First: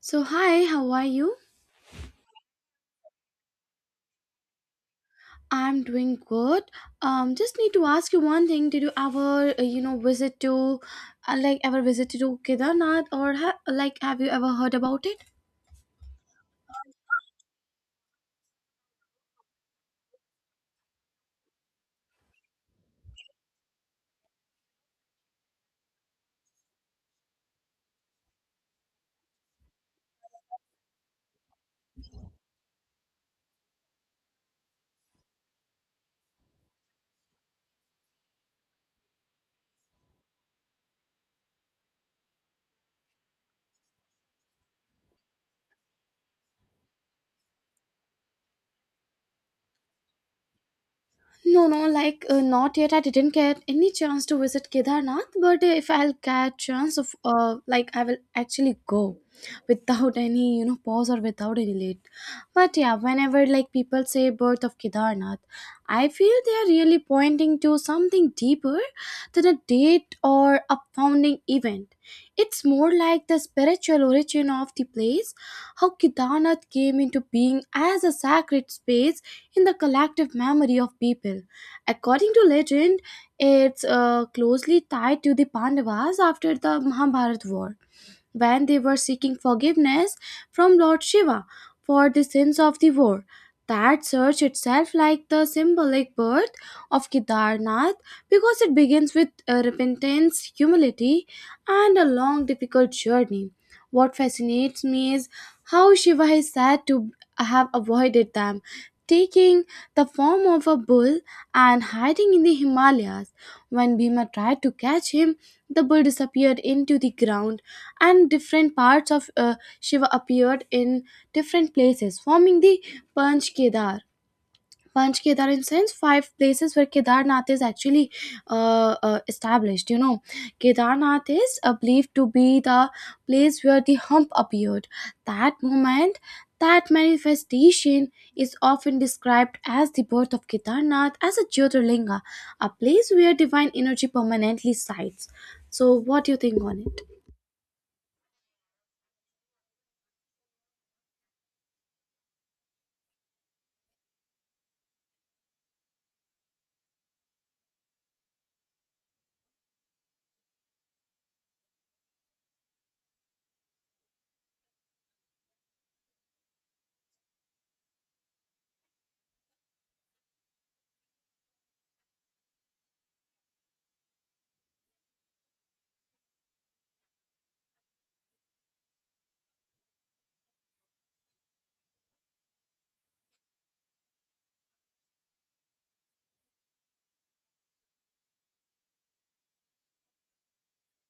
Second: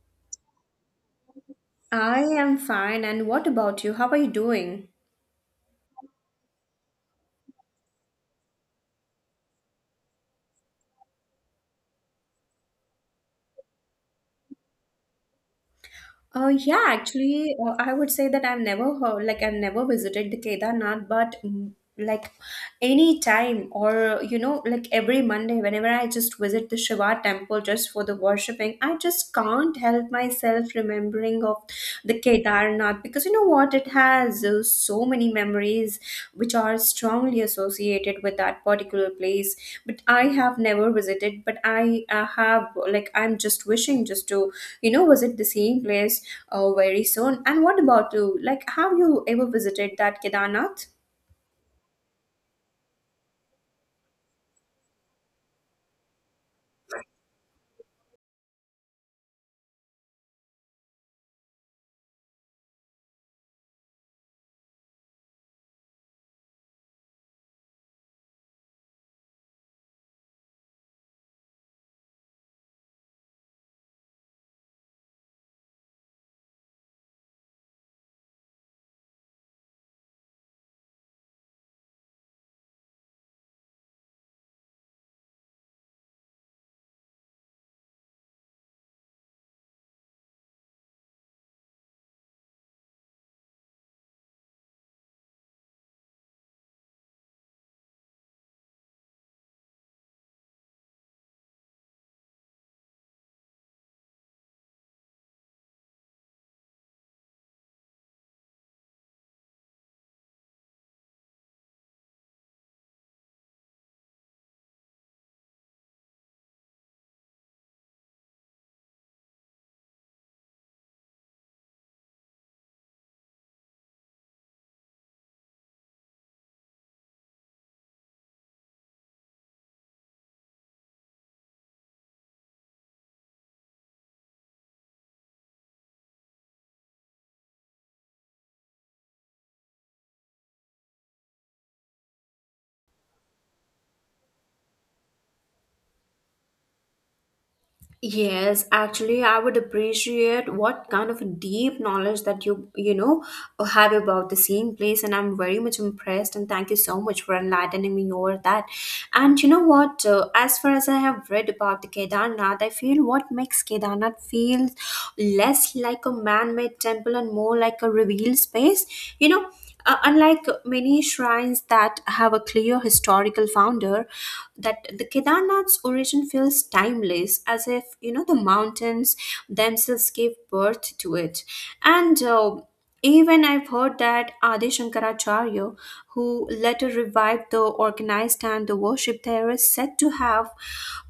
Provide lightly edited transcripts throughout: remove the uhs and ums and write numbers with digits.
So hi, how are you? I am fine, and what about you? How are you doing? I'm doing good. Just need to ask you one thing. Did you ever, visit to, like, ever visit to Kedarnath, or like, have you ever heard about it? Yeah, actually, I would say that I've never heard, like, I've never visited the Kedarnath, but like any time or you know, like every Monday, whenever I just visit the Shiva temple just for the worshipping, I just can't help myself remembering of the Kedarnath because you know what, it has so many memories which are strongly associated with that particular place. But I have never visited, but I have like I'm just wishing just to visit the same place very soon. And what about you? Like, have you ever visited that Kedarnath? No, like not yet. I didn't get any chance to visit Kedarnath, but if I'll get chance of, like I will actually go without any pause or without any late. But yeah, whenever like people say birth of Kedarnath, I feel they are really pointing to something deeper than a date or a founding event. It's more like the spiritual origin of the place, how Kedarnath came into being as a sacred space in the collective memory of people. According to legend, it's closely tied to the Pandavas after the Mahabharata war when they were seeking forgiveness from Lord Shiva for the sins of the war. That search itself, like the symbolic birth of Kedarnath, because it begins with repentance, humility, and a long, difficult journey. What fascinates me is how Shiva is said to have avoided them, taking the form of a bull and hiding in the Himalayas. When Bhima tried to catch him, the bull disappeared into the ground and different parts of Shiva appeared in different places, forming the Panch Kedar. Panch Kedar in sense five places where Kedarnath is actually established. You know, Kedarnath is believed to be the place where the hump appeared. That moment, that manifestation is often described as the birth of Kedarnath as a Jyotirlinga, a place where divine energy permanently resides. So, what do you think on it? Yes, actually, I would appreciate what kind of deep knowledge that you know have about the same place, and I'm very much impressed. And thank you so much for enlightening me over that. And you know what? As far as I have read about the Kedarnath, I feel what makes Kedarnath feel less like a man-made temple and more like a revealed space. You know. Unlike many shrines that have a clear historical founder, that the Kedarnath's origin feels timeless, as if you know the mountains themselves gave birth to it, and even I've heard that Adi Shankaracharya, who later revived the organized and the worship there, is said to have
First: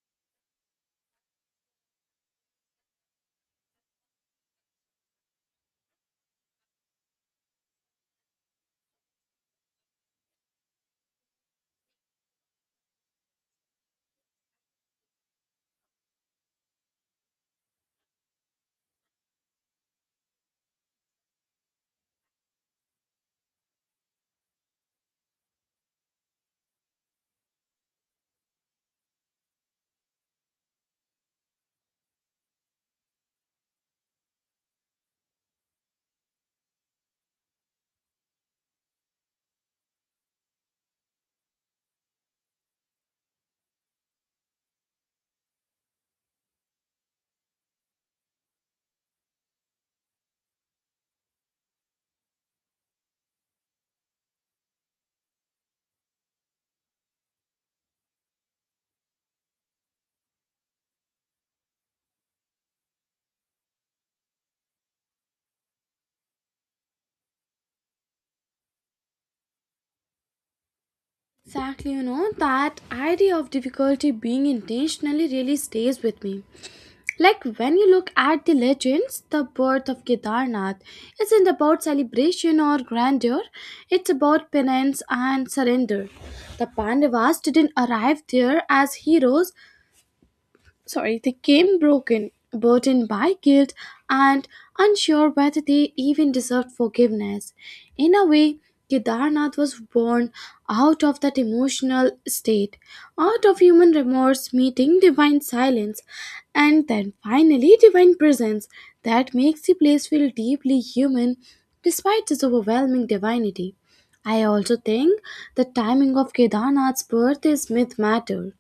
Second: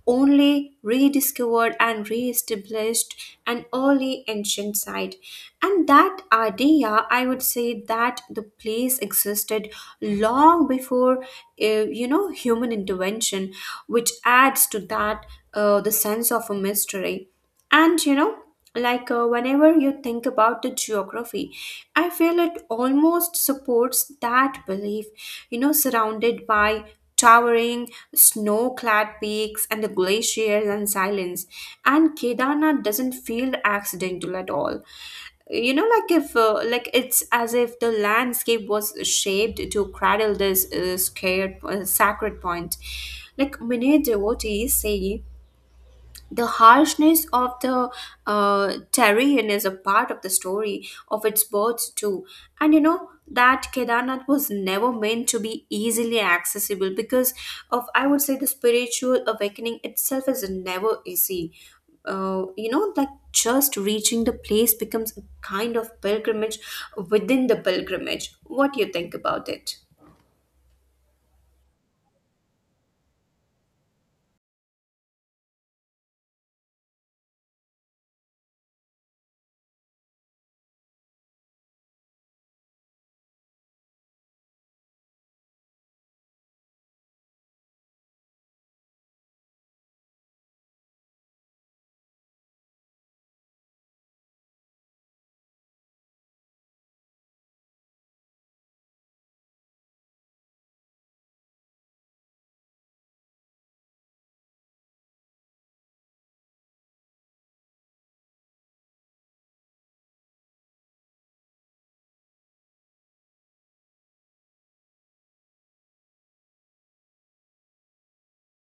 only rediscovered and re-established an early ancient site. And that idea, I would say that the place existed long before, you know, human intervention, which adds to that the sense of a mystery. And you know, like whenever you think about the geography, I feel it almost supports that belief, you know, surrounded by towering snow clad peaks and the glaciers and silence. And Kedarnath doesn't feel accidental at all, you know, like if like it's as if the landscape was shaped to cradle this scared sacred point, like many devotees say the harshness of the terrain is a part of the story of its birth too. And you know that Kedarnath was never meant to be easily accessible because of, I would say, the spiritual awakening itself is never easy. You know, like just reaching the place becomes a kind of pilgrimage within the pilgrimage. What do you think about it? Exactly, you know, that idea of difficulty being intentionally really stays with me. Like when you look at the legends, the birth of Kedarnath isn't about celebration or grandeur, it's about penance and surrender. The Pandavas didn't arrive there as heroes, sorry, they came broken, burdened by guilt, and unsure whether they even deserved forgiveness. In a way, Kedarnath was born out of that emotional state, out of human remorse meeting divine silence, and then finally divine presence that makes the place feel deeply human despite its overwhelming divinity. I also think the timing of Kedarnath's birth is myth matter.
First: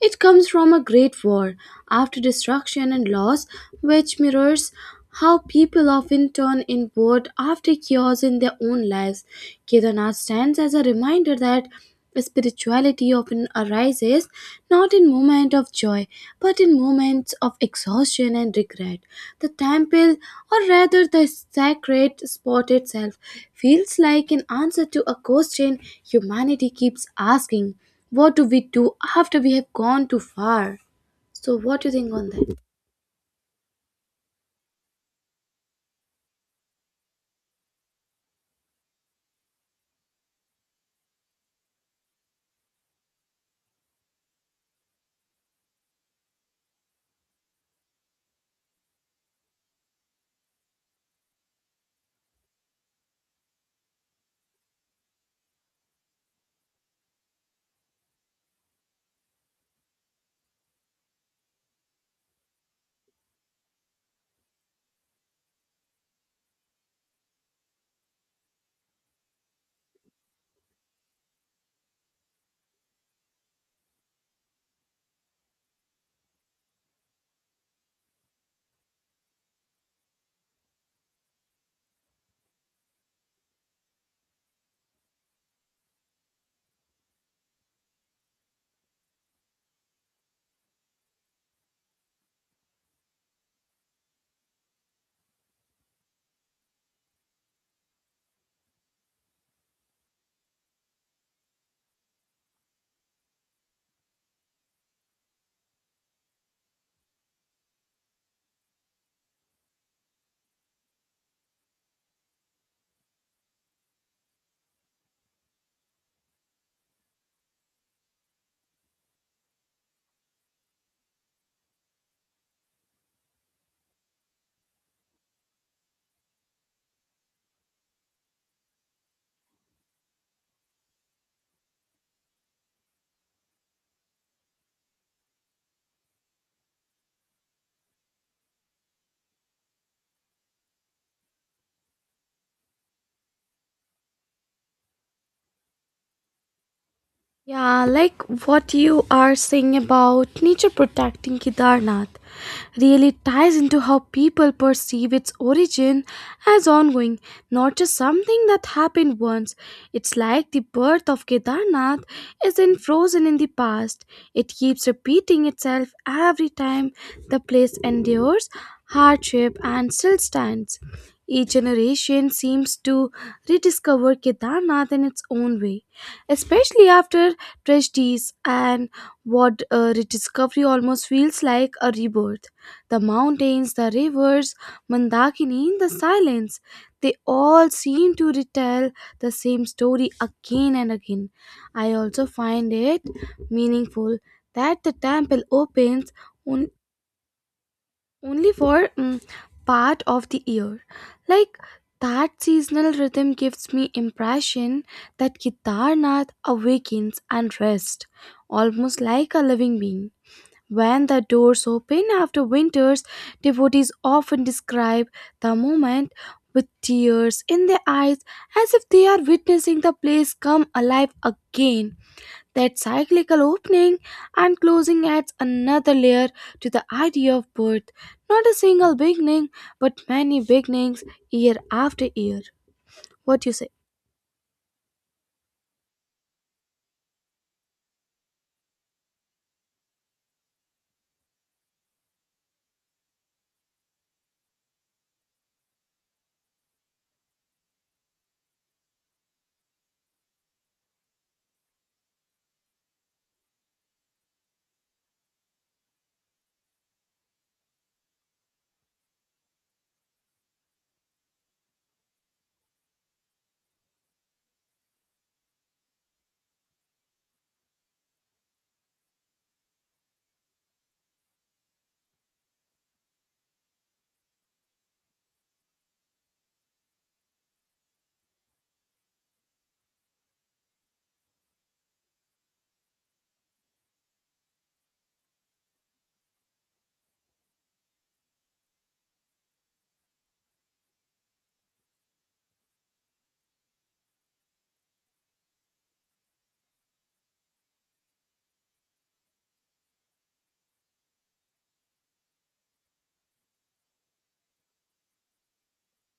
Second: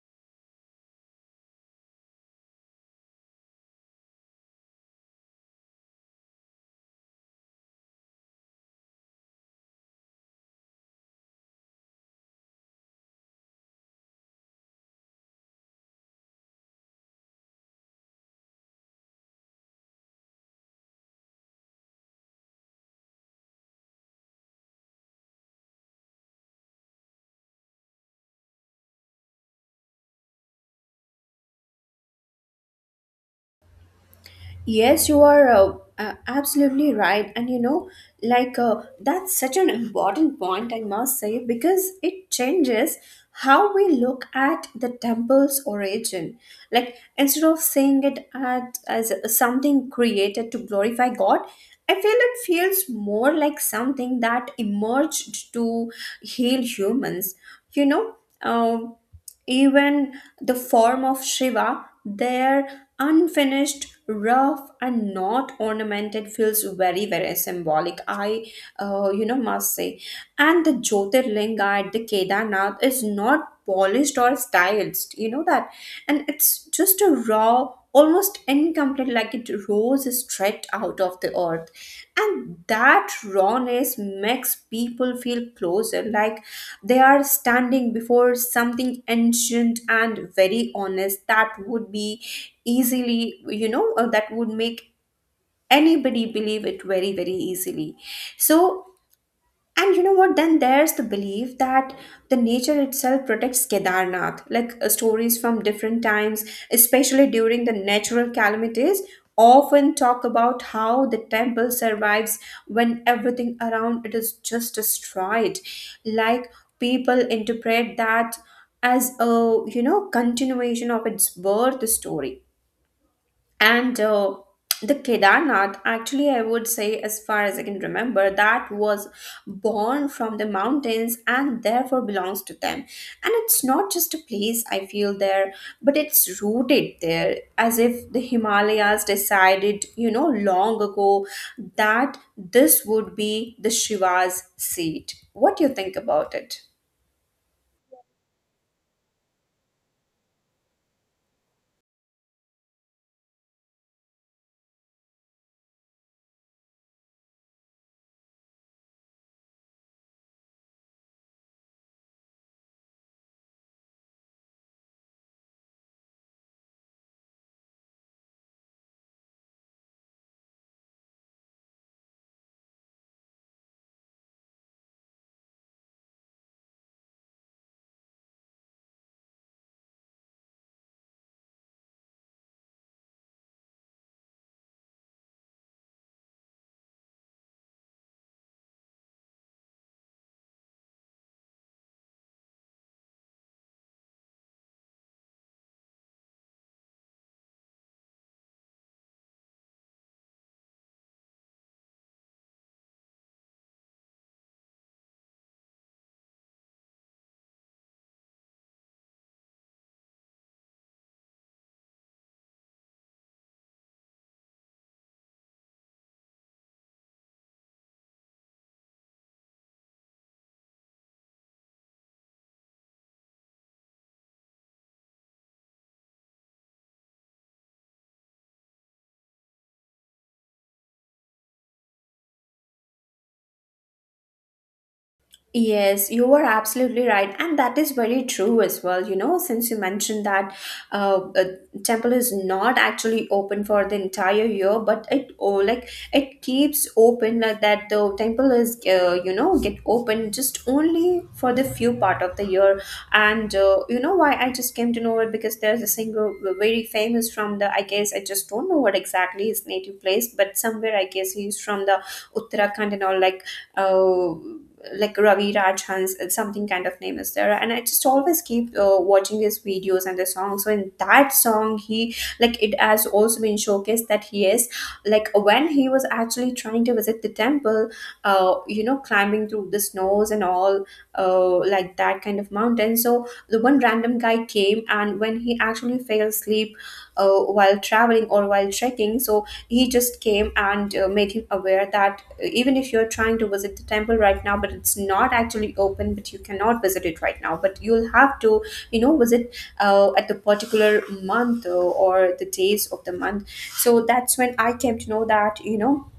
It comes from a great war, after destruction and loss, which mirrors how people often turn inward after chaos in their own lives. Kedarnath stands as a reminder that spirituality often arises not in moments of joy but in moments of exhaustion and regret. The temple, or rather the sacred spot itself, feels like an answer to a question humanity keeps asking. What do we do after we have gone too far? So, what do you think on that? Yes, you are absolutely right. And you know, like that's such an important point, I must say, because it changes how we look at the temple's origin. Like, instead of seeing it at, as something created to glorify God, I feel it feels more like something that emerged to heal humans. You know, um, even the form of Shiva, their unfinished, rough, and not ornamented feels very, very symbolic. I, you know, must say. And the Jyotirlinga at the Kedarnath is not polished or stylized. You know that. And it's just a raw, almost incomplete, like it rose straight out of the earth. And that rawness makes people feel closer, like they are standing before something ancient and very honest that would be easily, you know, that would make anybody believe it very, very easily. So, and you know what? Then there's the belief that the nature itself protects Kedarnath. Like stories from different times, especially during the natural calamities, often talk about how the temple survives when everything around it is just destroyed. Like people interpret that as a you know continuation of its birth story. And the Kedarnath, actually, I would say, as far as I can remember, that was born from the mountains and therefore belongs to them. And it's not just a place I feel there, but it's rooted there, as if the Himalayas decided, you know, long ago that this would be the Shiva's seat. What do you think about it? Yeah, like what you are saying about nature protecting Kedarnath really ties into how people perceive its origin as ongoing, not just something that happened once. It's like the birth of Kedarnath isn't frozen in the past, it keeps repeating itself every time the place endures hardship and still stands. Each generation seems to rediscover Kedarnath in its own way, especially after tragedies, and what a rediscovery almost feels like a rebirth. The mountains, the rivers, Mandakini, the silence, they all seem to retell the same story again and again. I also find it meaningful that the temple opens on, only for part of the year. Like that seasonal rhythm gives me impression that Kedarnath awakens and rests, almost like a living being. When the doors open after winters, devotees often describe the moment with tears in their eyes as if they are witnessing the place come alive again. That cyclical opening and closing adds another layer to the idea of birth. Not a single beginning, but many beginnings year after year. What do you say? Yes, you are absolutely right, and that is very true as well. You know, since you mentioned that a temple is not actually open for the entire year, but it oh, like it keeps open like that. The temple is you know get open just only for the few part of the year, and you know why I just came to know it, because there's a singer very famous from the I guess I just don't know what exactly his native place, but somewhere I guess he's from the Uttarakhand and all like. Uh, like Ravi Rajhans, something kind of name is there. And I just always keep watching his videos and the songs. So in that song, he like it has also been showcased that he is like when he was actually trying to visit the temple, you know, climbing through the snows and all, like that kind of mountain. So the one random guy came, and when he actually fell asleep, while traveling or while trekking. So he just came and made him aware that even if you're trying to visit the temple right now, but it's not actually open, but you cannot visit it right now, but you'll have to, you know, visit at the particular month or the days of the month. So that's when I came to know that, you know,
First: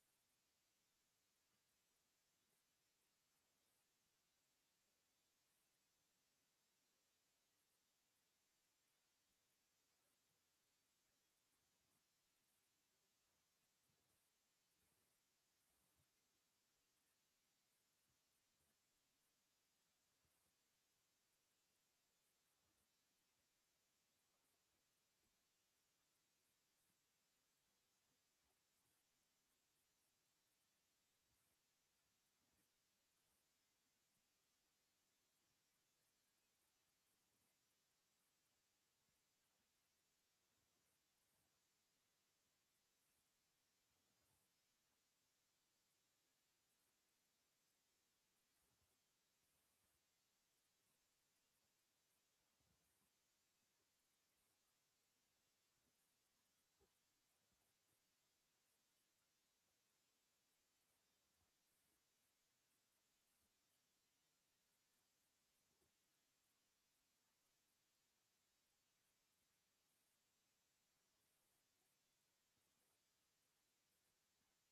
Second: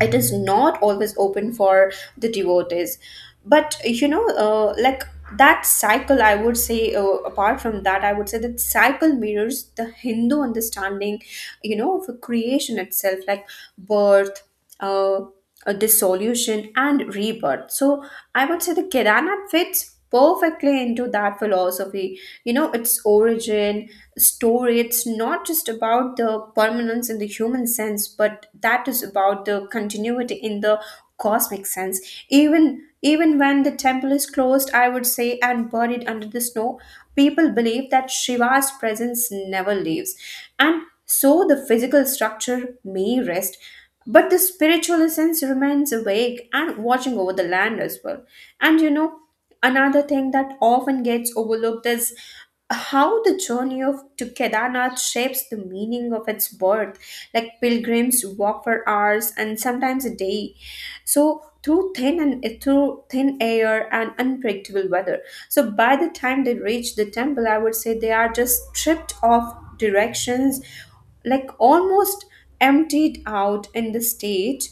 it is not always open for the devotees, but you know, like that cycle, I would say, apart from that, I would say that cycle mirrors the Hindu understanding, you know, of creation itself, like birth, uh, dissolution and rebirth. So I would say the Kirana fits perfectly into that philosophy. You know, its origin, story, it's not just about the permanence in the human sense, but that is about the continuity in the cosmic sense. Even when the temple is closed, I would say, and buried under the snow, people believe that Shiva's presence never leaves. And so the physical structure may rest, but the spiritual essence remains awake and watching over the land as well. And you know, another thing that often gets overlooked is how the journey of to Kedarnath shapes the meaning of its birth. Like pilgrims walk for hours and sometimes a day, so through thin and through thin air and unpredictable weather. So by the time they reach the temple, I would say they are just stripped of directions, like almost emptied out in the stage.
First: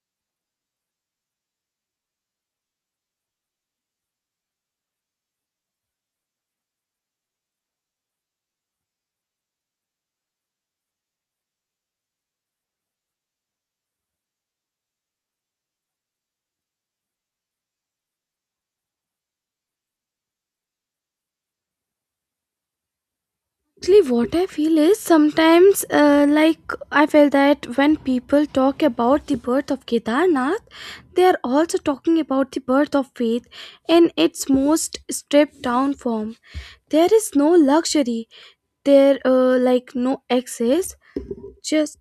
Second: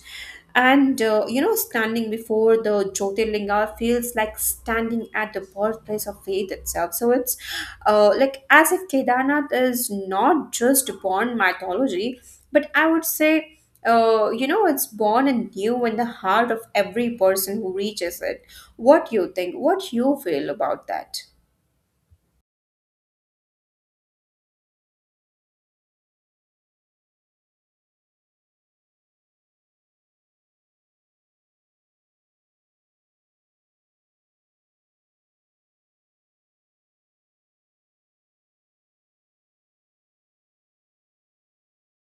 And you know, standing before the Jyotirlinga feels like standing at the birthplace of faith itself. So it's like as if Kedarnath is not just upon mythology, but I would say, you know, it's born and new in the heart of every person who reaches it. What you think, what you feel about that? Actually, what I feel is sometimes, like I feel that when people talk about the birth of Kedarnath, they are also talking about the birth of faith in its most stripped down form. There is no luxury, there like no excess, just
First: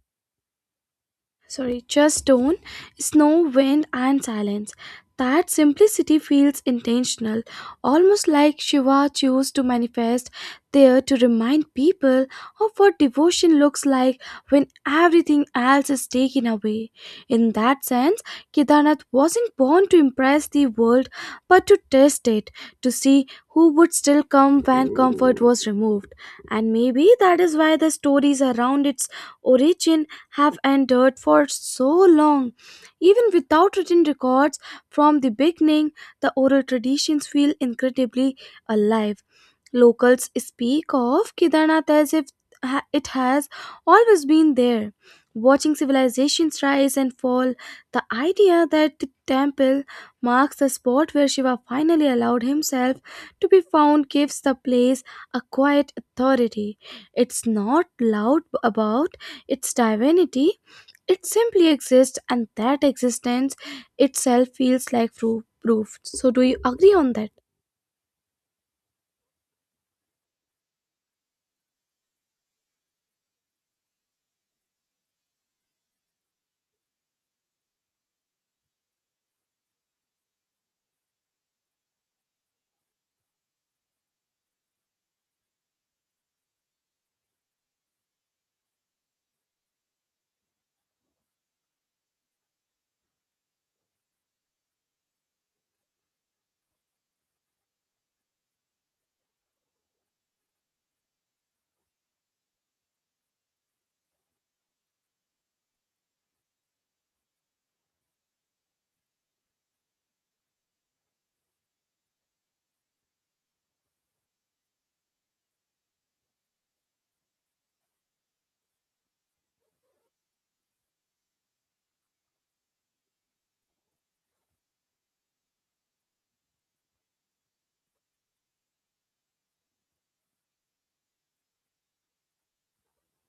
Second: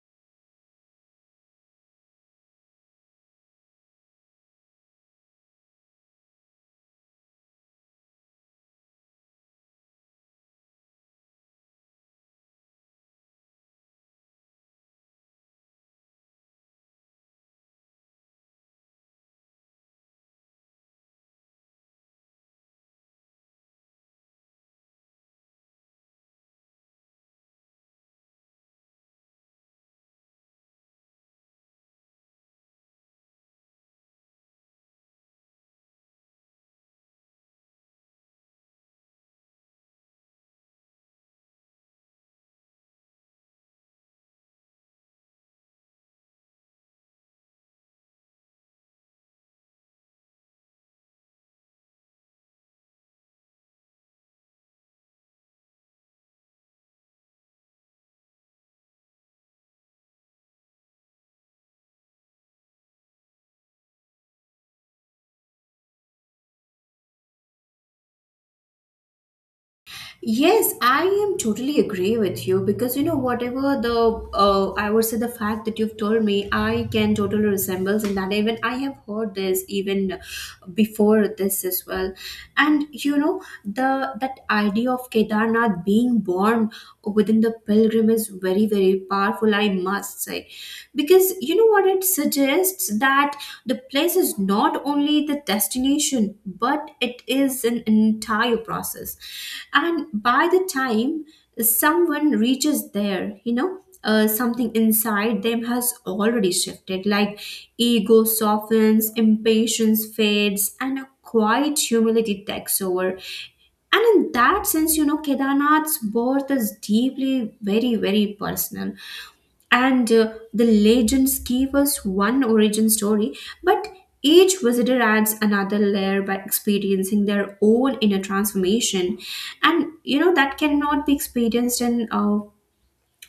sorry, just stone, snow, wind, and silence. That simplicity feels intentional, almost like Shiva chose to manifest there to remind people of what devotion looks like when everything else is taken away. In that sense, Kedarnath wasn't born to impress the world but to test it, to see who would still come when comfort was removed. And maybe that is why the stories around its origin have endured for so long. Even without written records from the beginning, the oral traditions feel incredibly alive. Locals speak of Kedarnath as if it has always been there. Watching civilizations rise and fall, the idea that the temple marks the spot where Shiva finally allowed himself to be found gives the place a quiet authority. It's not loud about its divinity, it simply exists, and that existence itself feels like proof. So, do you agree on that? Yes, I am totally agree with you, because you know whatever the I would say the fact that you've told me I can totally resembles in that. Even I have heard this even before this as well. And you know the that idea of Kedarnath being born within the pilgrim is very, very powerful, I must say, because you know what, it suggests that the place is not only the destination, but it is an entire process. And by the time someone reaches there, you know, something inside them has already shifted. Like ego softens, impatience fades, and a quiet humility takes over. And in that sense, you know, Kedarnath's birth is deeply very, very personal. And the legends gave us one origin story, but each visitor adds another layer by experiencing their own inner transformation. And you know, that cannot be experienced in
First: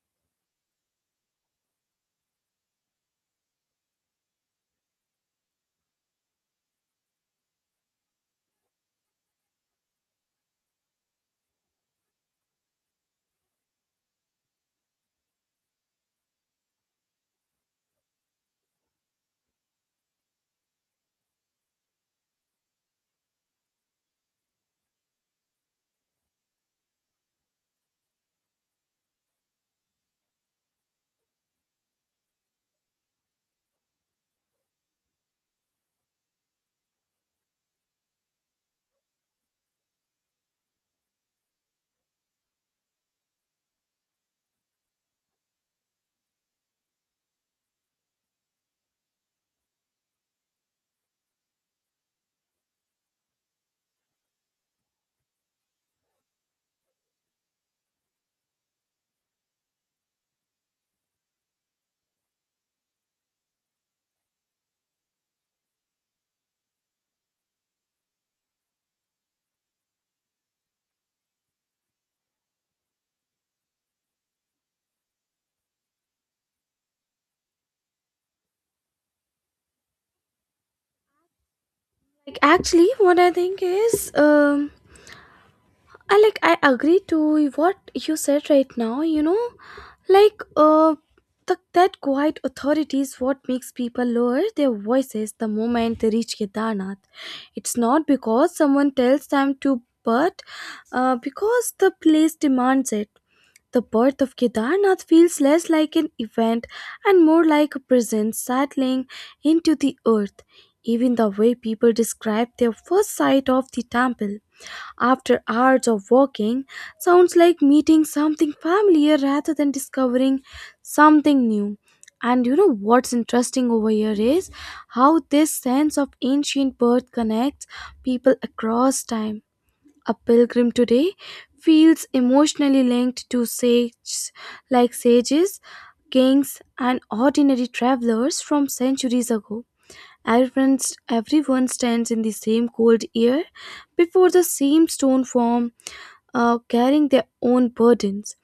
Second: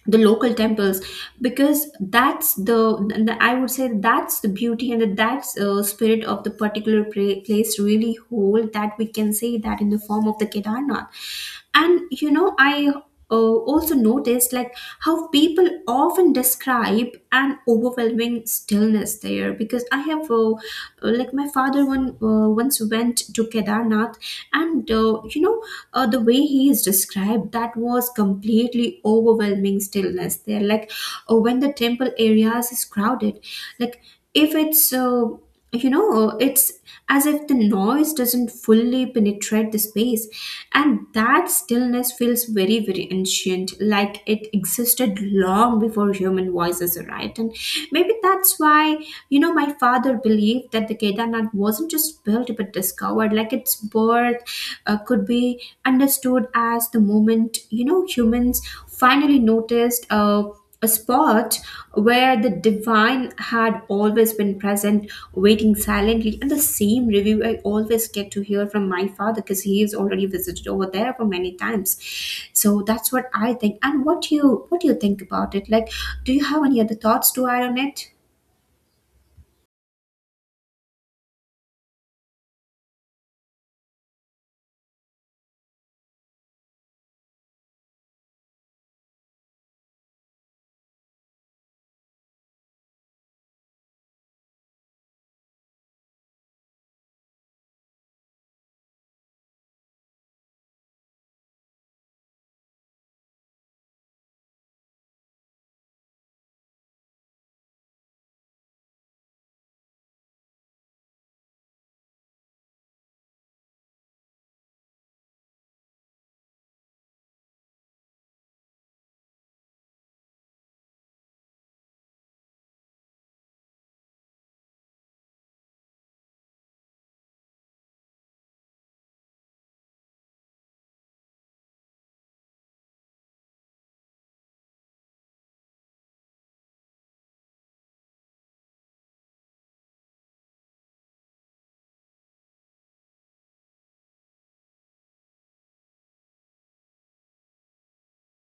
the local temples, because that's the I would say that's the beauty, and that's spirit of the particular place really hold that we can say that in the form of the Kedarnath. And you know, I also noticed like how people often describe an overwhelming stillness there, because I have like my father one once went to Kedarnath. And you know, the way he is described, that was completely overwhelming stillness there. Like when the temple areas is crowded, like if it's you know, it's as if the noise doesn't fully penetrate the space. And that stillness feels very, very ancient, like it existed long before human voices arrived. And maybe that's why, you know, my father believed that the Kedarnath wasn't just built but discovered. Like its birth could be understood as the moment, you know, humans finally noticed a spot where the divine had always been present, waiting silently. And the same review I always get to hear from my father, because he has already visited over there for many times. So that's what I think. And what do you think about it? Like, do you have any other thoughts to add on it? Like, actually, what I think is, I I agree to what you said right now. You know, like uh, that quiet authority is what makes people lower their voices the moment they reach Kedarnath. It's not because someone tells them to, but because the place demands it. The birth of Kedarnath feels less like an event and more like a presence settling into the earth. Even the way people describe their first sight of the temple after hours of walking sounds like meeting something familiar rather than discovering something new. And you know what's interesting over here is how this sense of ancient birth connects people across time, a pilgrim today feels emotionally linked to sages, kings, and ordinary travelers from centuries ago. Everyone, everyone stands in the same cold air before the same stone form, carrying their own burdens.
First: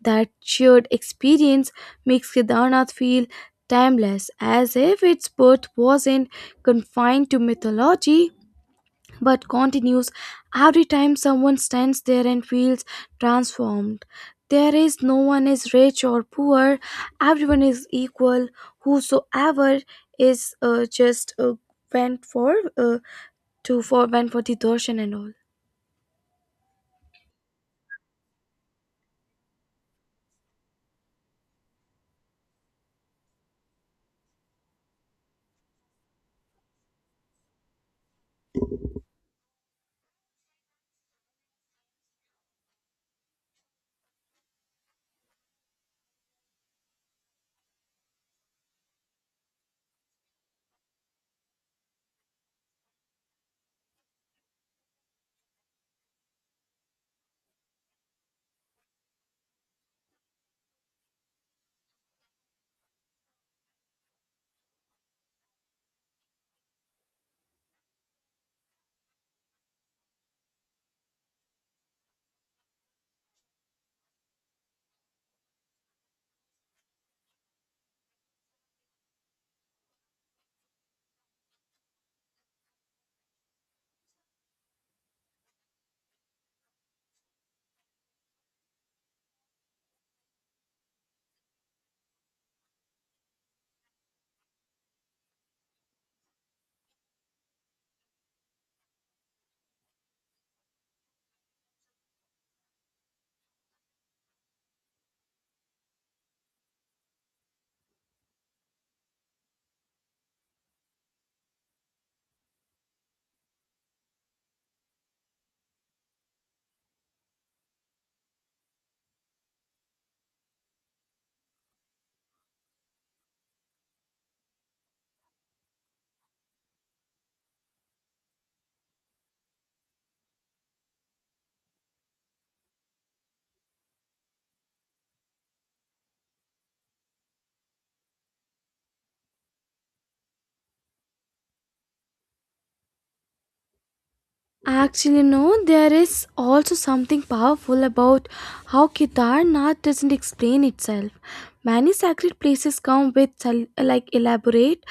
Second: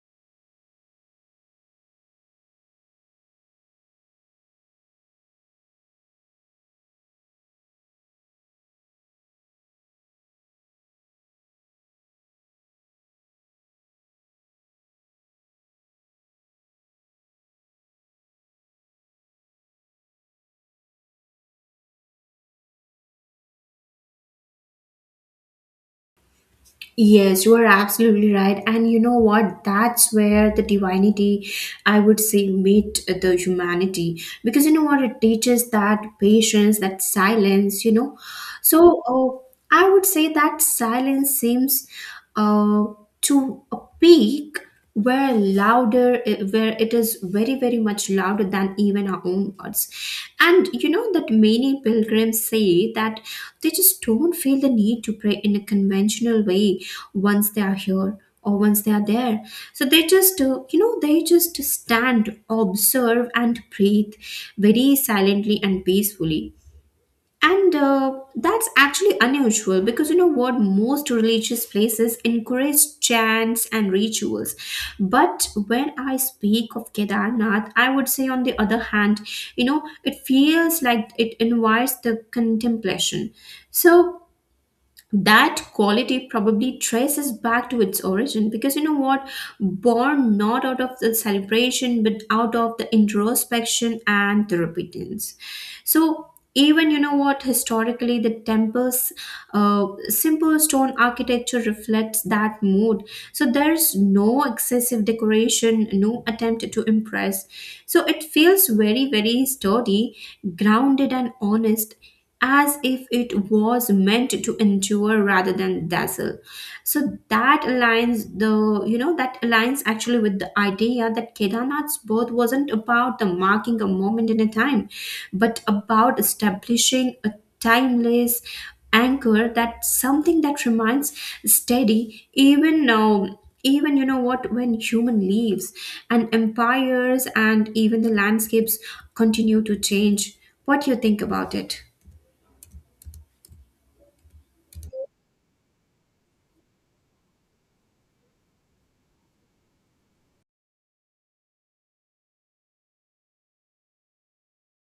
That shared experience makes Kedarnath feel timeless, as if its birth wasn't confined to mythology but continues every time someone stands there and feels transformed. There is no one is rich or poor, everyone is equal, whosoever is just went for to for went for the darshan and all. Yes, you are absolutely right. And you know what? That's where the divinity, I would say, meet the humanity. Because you know what? It teaches that patience, that silence, you know. So uh, I would say that silence seems uh, to a peak where louder where it is very very much louder than even our own words. And you know that many pilgrims say that they just don't feel the need to pray in a conventional way once they are here or once they are there. So they just they just stand, observe and breathe very silently and peacefully. And that's actually unusual, because you know what? Most religious places encourage chants and rituals. But when I speak of Kedarnath, I would say, on the other hand, you know, it feels like it invites the contemplation. So that quality probably traces back to its origin, because you know what, born not out of the celebration but out of the introspection and the repentance. So even, you know what, historically the temple's simple stone architecture reflects that mood. So there's no excessive decoration, no attempt to impress. So it feels very very sturdy, grounded and honest, as if it was meant to endure rather than dazzle. So that aligns actually with the idea that Kedarnath's birth wasn't about the marking a moment in a time, but about establishing a timeless anchor, that something that remains steady even now, even you know what, when human leaves and empires and even the landscapes continue to change. What do you think about it? Actually, no, there is also something powerful about how Kedarnath doesn't explain itself. Many sacred places come with like elaborate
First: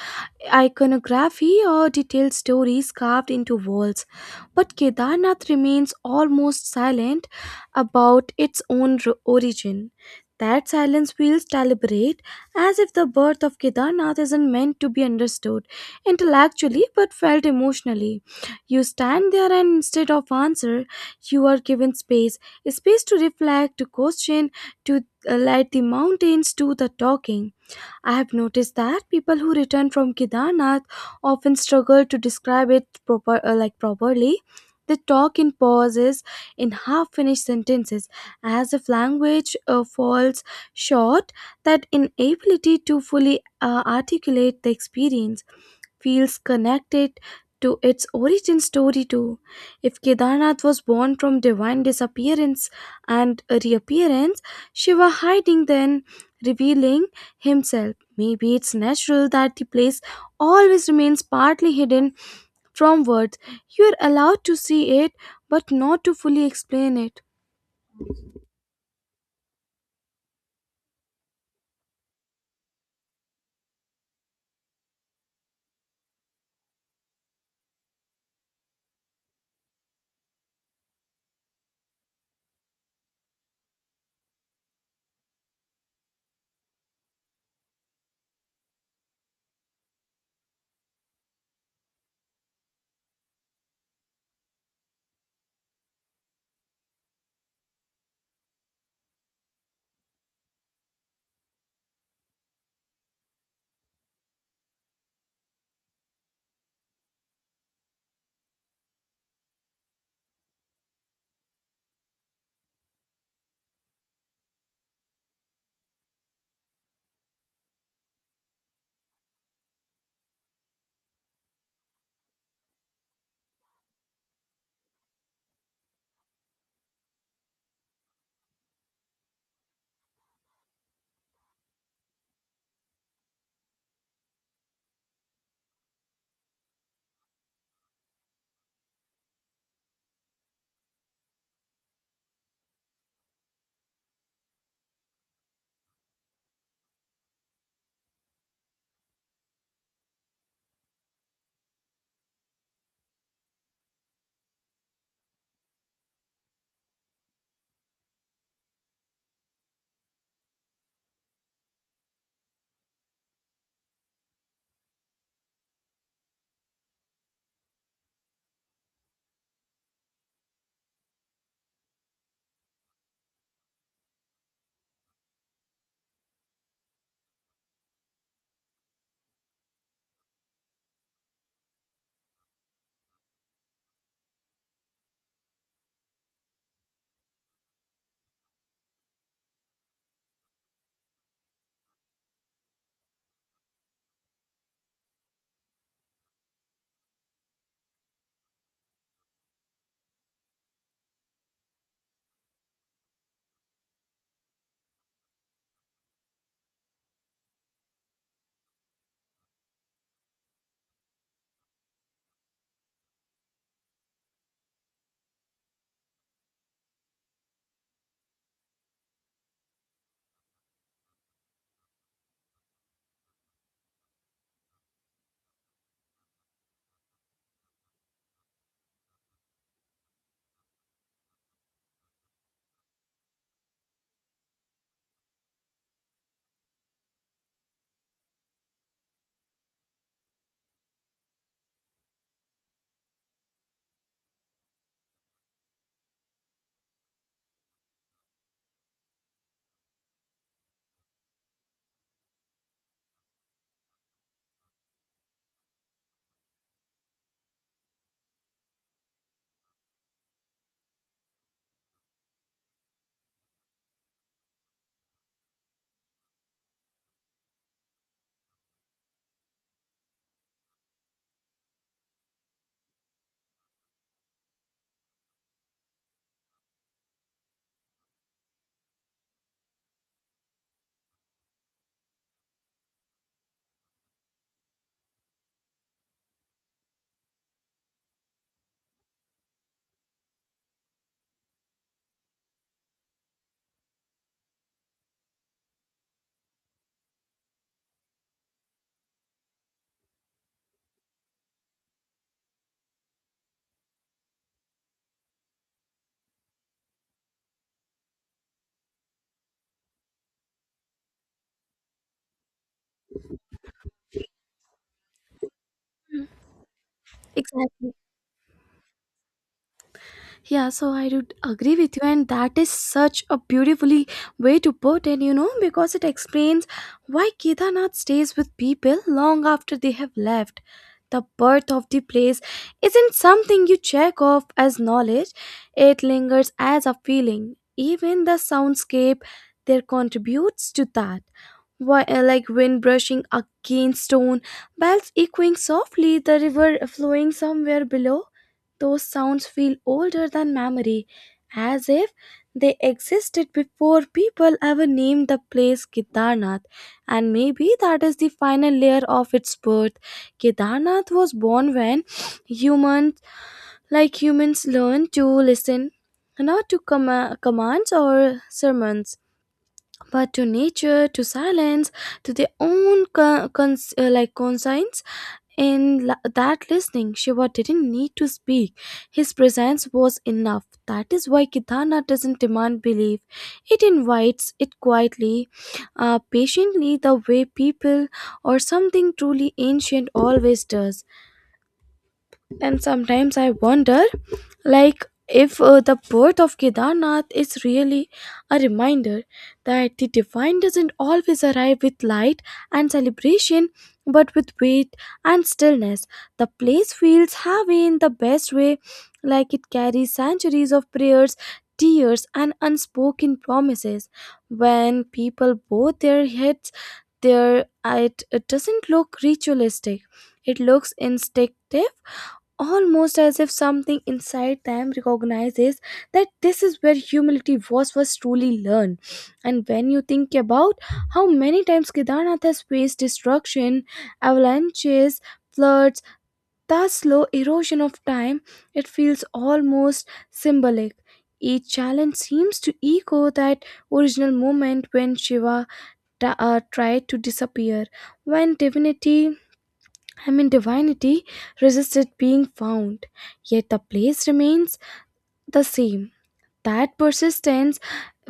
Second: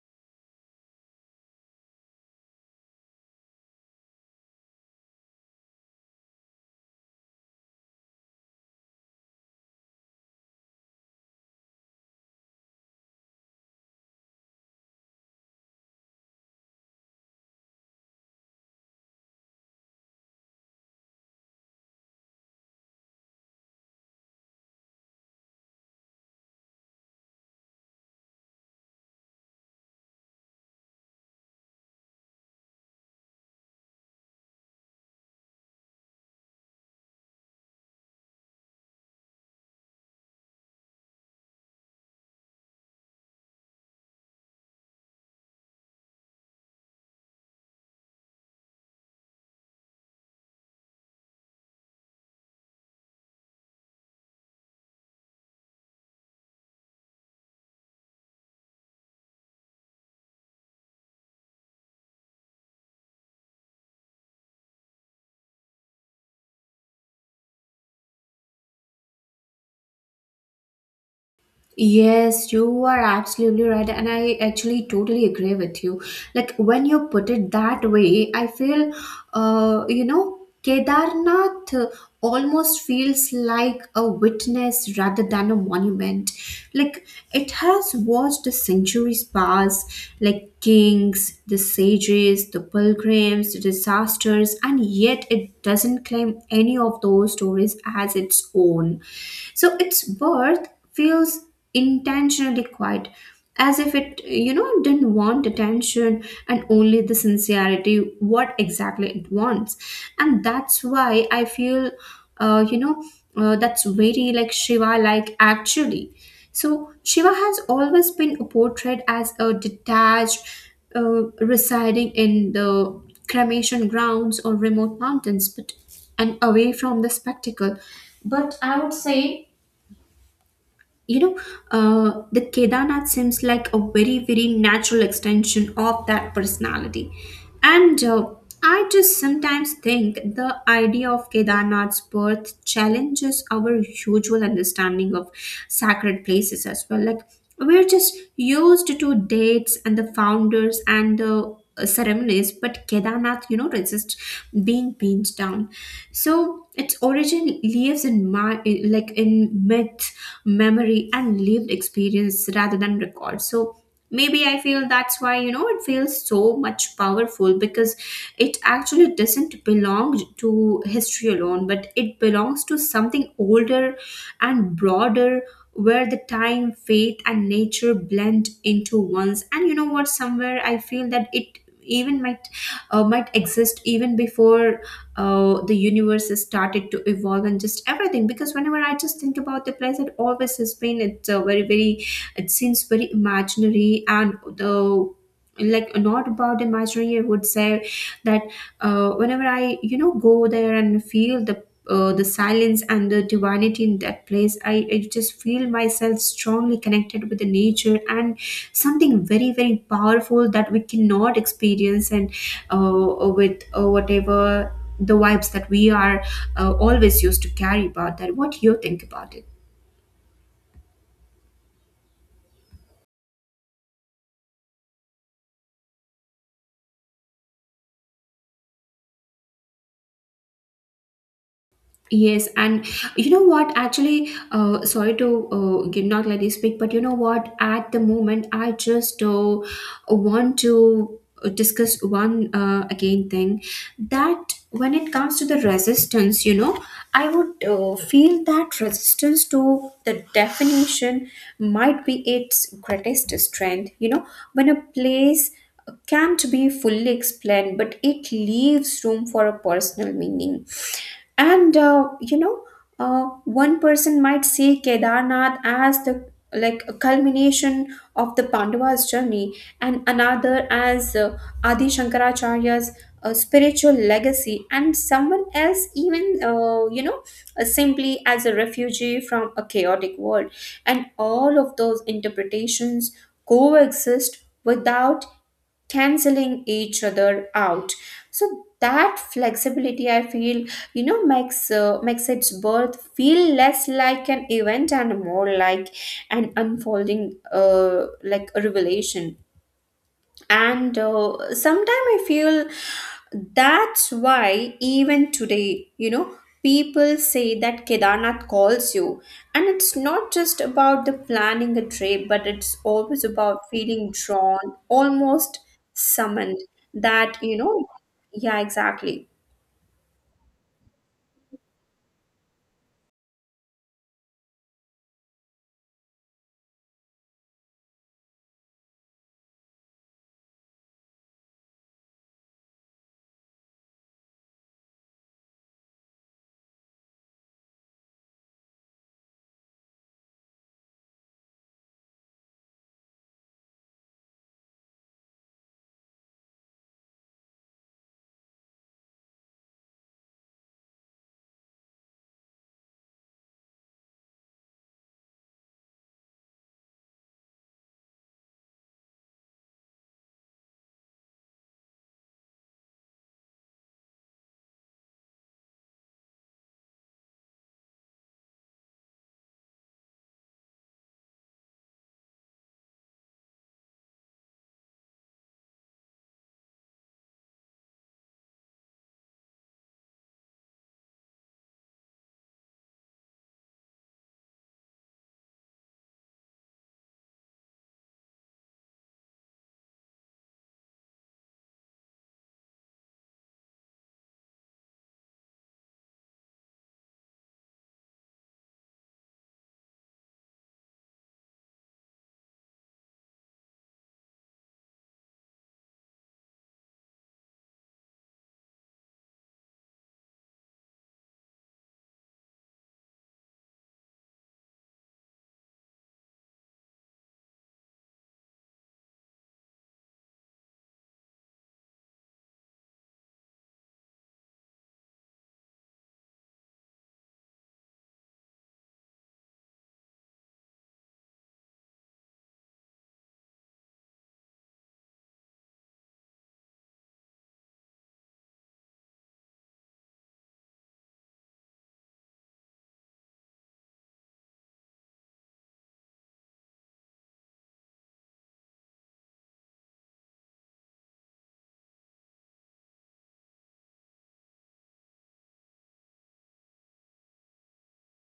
iconography or detailed stories carved into walls, but Kedarnath remains almost silent about its own origin. That silence feels deliberate, as if the birth of Kedarnath isn't meant to be understood intellectually but felt emotionally. You stand there and instead of answer, you are given space. Space to reflect, to question, to let the mountains do the talking. I have noticed that people who return from Kedarnath often struggle to describe it properly. They talk in pauses, in half-finished sentences, as if language falls short. That inability to fully articulate the experience feels connected to its origin story too. If Kedarnath was born from divine disappearance and reappearance, Shiva hiding then revealing himself. Maybe it's natural that the place always remains partly hidden from words. You are allowed to see it, but not to fully explain it. Yes, you are absolutely right, and I actually totally agree with you. Like when you put it that way, I feel, you know, Kedarnath almost feels like a witness rather than a monument. Like it has watched the centuries pass, like kings, the sages, the pilgrims, the disasters, and yet it doesn't claim any of those stories as its own. So its birth feels intentionally quiet, as if it, you know, didn't want attention, and only the sincerity what exactly it wants. And that's why I feel uh, you know that's very like Shiva like actually. So Shiva has always been portrayed as a detached, uh, residing in the cremation grounds or remote mountains, but and away from the spectacle. But I would say, you know, the Kedarnath seems like a very very natural extension of that personality. And I just sometimes think the idea of Kedarnath's birth challenges our usual understanding of sacred places as well. Like we're just used to dates and the founders and the ceremonies, but Kedarnath, you know, resists being pinned down. So its origin lives in my like in myth, memory and lived experience rather than record. So maybe I feel that's why, you know, it feels so much powerful, because it actually doesn't belong to history alone, but it belongs to something older and broader, where the time, faith and nature blend into ones. And you know what, somewhere I feel that it even might exist even before the universe has started to evolve and just everything, because whenever I just think about the place, it always has been. It's a very very, it seems very imaginary and the like not about imaginary, I would say. That whenever I, you know, go there and feel the silence and the divinity in that place, I just feel myself strongly connected with the nature and something very very powerful that we cannot experience. And with whatever the vibes that we are always used to carry about that. What you think about it? Yes, and you know what? Actually, sorry to get- not let you speak, but you know what? At the moment, I just want to discuss one again thing, that when it comes to the resistance, you know, I would feel that resistance to the definition might be its greatest strength. You know, when a place can't be fully explained, but it leaves room for a personal meaning. And one person might see Kedarnath as the like a culmination of the Pandavas journey, and another as Adi Shankaracharya's spiritual legacy, and someone else even, uh, you know simply as a refugee from a chaotic world. And all of those interpretations coexist without canceling each other out. So that flexibility, I feel, you know, makes makes its birth feel less like an event and more like an unfolding, like a revelation. And sometimes I feel that's why even today, you know, people say that Kedarnath calls you. And it's not just about the planning a trip, but it's always about feeling drawn, almost summoned, that you know. Exactly. Yeah, exactly. Yeah, so I do agree with you, and that is such a beautifully way to put it, you know, because it explains why Kedarnath stays with people long after they have left. The birth of the place isn't something you check off as knowledge, it lingers as a feeling. Even the soundscape there contributes to that. Why, like Wind brushing against stone, bells echoing softly, the river flowing somewhere below. Those sounds feel older than memory, as if they existed before people ever named the place Kedarnath. And maybe that is the final layer of its birth. Kedarnath was born when humans, humans learned to listen, not to commands or sermons but to nature, to silence, to their own conscience. In that listening Shiva didn't need to speak, his presence was enough. That is why Kidana doesn't demand belief. It invites it quietly, patiently, the way people or something truly ancient always does. And sometimes I wonder, like, if the birth of Kedarnath is really a reminder that the divine doesn't always arrive with light and celebration, but with wait and stillness. The place feels heavy in the best way, like it carries centuries of prayers, tears, and unspoken promises. When people bow their heads, there it doesn't look ritualistic. It looks instinctive, almost as if something inside them recognizes that this is where humility was first truly learned. And when you think about how many times Kedarnath has faced destruction, avalanches, floods, the slow erosion of time, it feels almost symbolic. Each challenge seems to echo that original moment when Shiva tried to disappear, when divinity resisted being found, yet the place remains the same. That persistence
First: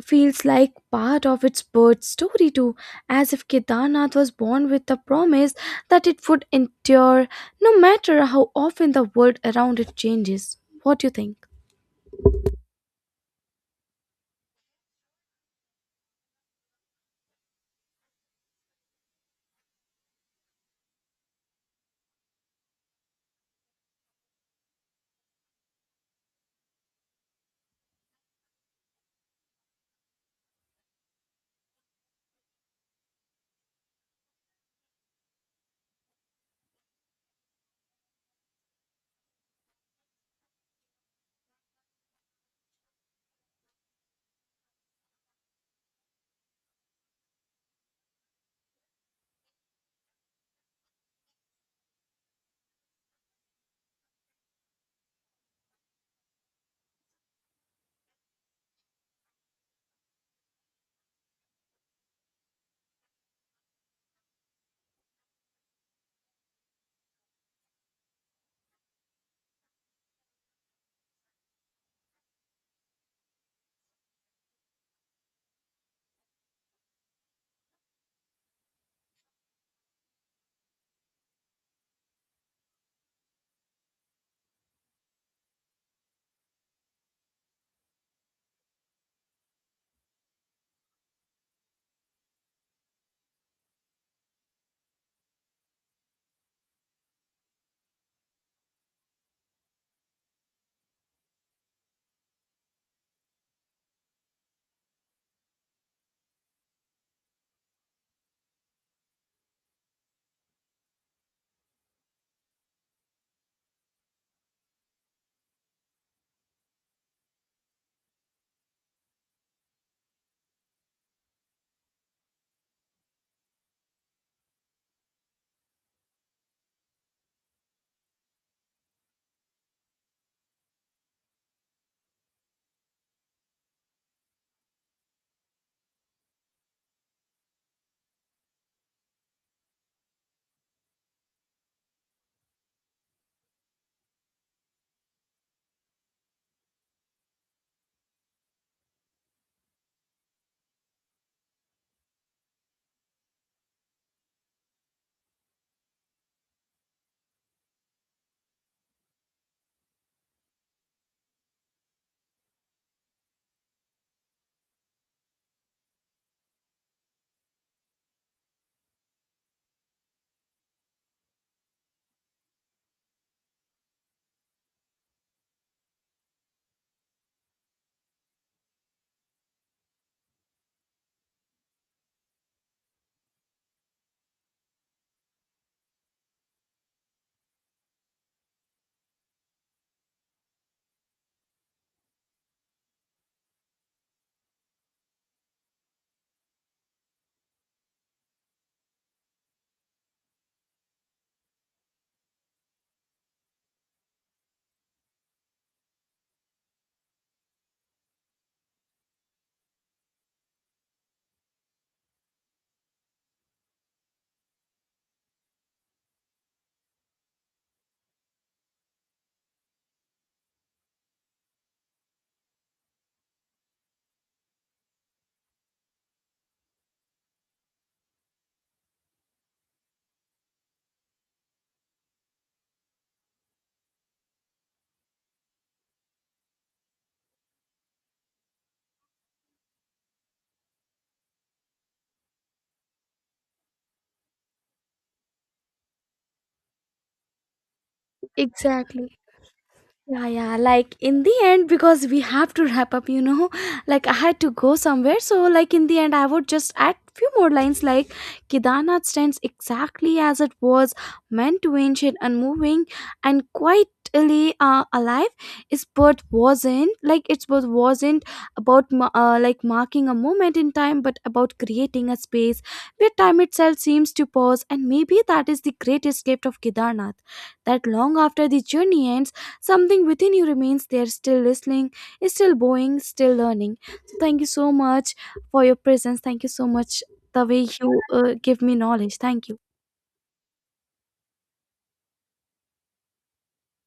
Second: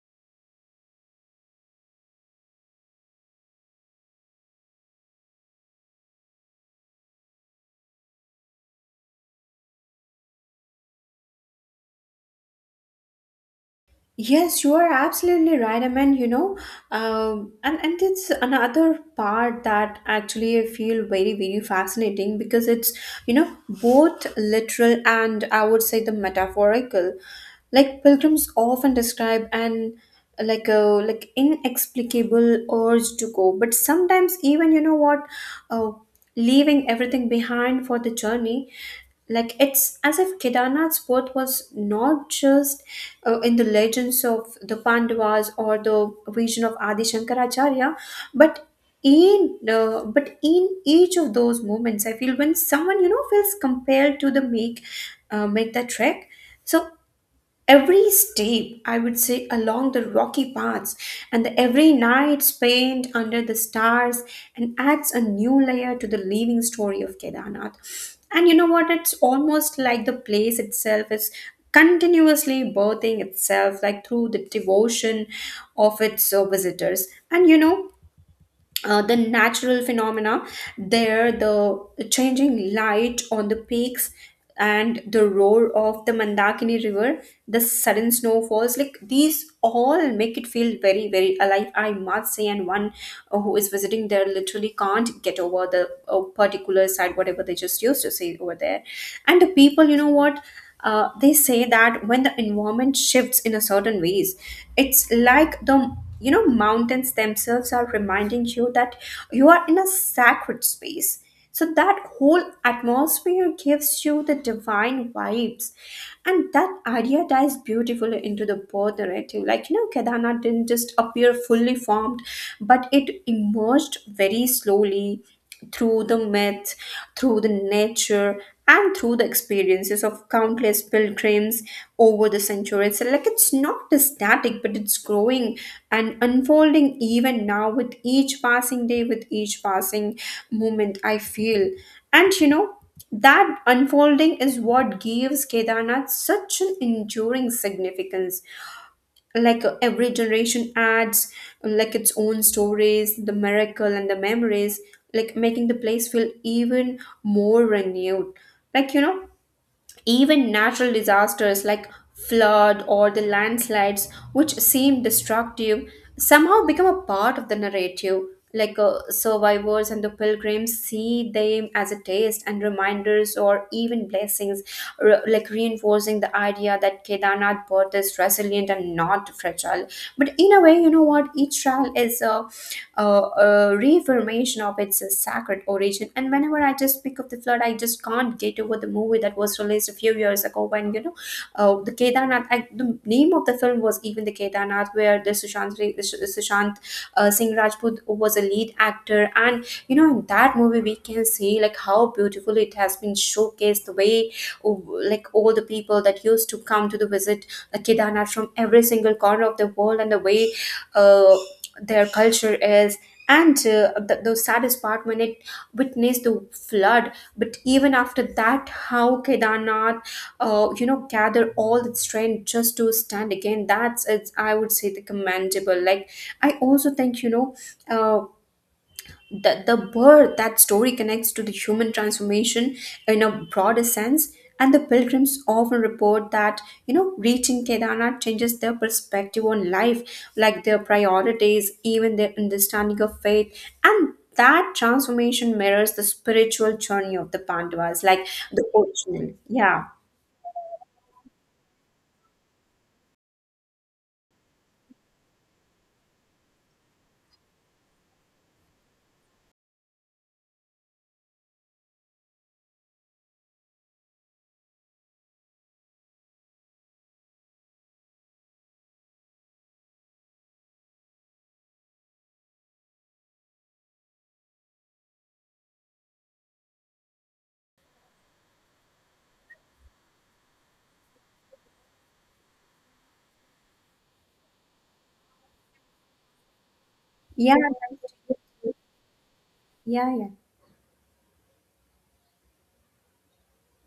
feels like part of its birth story, too, as if Kedarnath was born with the promise that it would endure no matter how often the world around it changes. What do you think? Yes, you are absolutely right. I mean, you know, and it's another part that actually I feel very very fascinating, because it's, you know, both literal and I would say the metaphorical. Like pilgrims often describe an, like a, like inexplicable urge to go, but sometimes even, you know what, uh, leaving everything behind for the journey. Like it's as if Kedarnath's birth was not just in the legends of the Pandavas or the vision of Adi Shankaracharya, but but in each of those moments, I feel, when someone, you know, feels compelled to the make make that trek. So every step, I would say, along the rocky paths and every night spent under the stars, and adds a new layer to the living story of Kedarnath. And you know what, it's almost like the place itself is continuously birthing itself, like through the devotion of its visitors, and you know, the natural phenomena there, the changing light on the peaks and the roar of the Mandakini river, the sudden snowfalls, like these all make it feel very very alive, I must say. And one who is visiting there literally can't get over the particular side whatever they just used to say over there. And the people, you know what, they say that when the environment shifts in a certain ways, it's like the, you know, mountains themselves are reminding you that you are in a sacred space. So that whole atmosphere gives you the divine vibes. And that idea ties beautifully into the birth narrative. Like, you know, Kedarnath didn't just appear fully formed, but it emerged very slowly, through the myth, through the nature, and through the experiences of countless pilgrims over the centuries. So, like it's not static, but it's growing and unfolding even now, with each passing day, with each passing moment, I feel. And you know, that unfolding is what gives Kedarnath such an enduring significance. Like every generation adds like its own stories, the miracle and the memories, like making the place feel even more renewed. Like, you know, even natural disasters like flood or the landslides, which seem destructive, somehow become a part of the narrative. Like survivors and the pilgrims see them as a test and reminders or even blessings, re- like reinforcing the idea that Kedarnath birth is resilient and not fragile. But in a way, you know what? Each trial is a reaffirmation of its sacred origin. And whenever I just pick up the flood, I just can't get over the movie that was released a few years ago, when, you know, the Kedarnath. I, the name of the film was even the Kedarnath, where the Sushant Sri- Sushant Singh Rajput was a lead actor. And you know, in that movie we can see like how beautiful it has been showcased, the way, oh, like all the people that used to come to the visit Kedarnath from every single corner of the world, and the way uh, their culture is. And the saddest part when it witnessed the flood, but even after that, how Kedarnath you know, gather all the strength just to stand again. That's, it's, I would say, the commendable. Like I also think, you know, uh, the birth that story connects to the human transformation in a broader sense. And the pilgrims often report that, you know, reaching Kedarnath changes their perspective on life, like their priorities, even their understanding of faith. And that transformation mirrors the spiritual journey of the Pandavas, like the Exactly. original. yeah Yeah. Like in the end, because we have to wrap up, you know, like I had to go somewhere. So, like in the end, I would just add few more lines like Kedarnath stands exactly as it was meant to, ancient and moving and quietly alive. Its birth wasn't about marking a moment in time, but about creating a space where time itself seems to pause. And maybe that is the greatest gift of Kedarnath, that long after the journey ends something within you remains there, still listening, is still going, still learning. So thank you so much for your presence. Thank you so much the yeah way you give me knowledge. Thank you. yeah yeah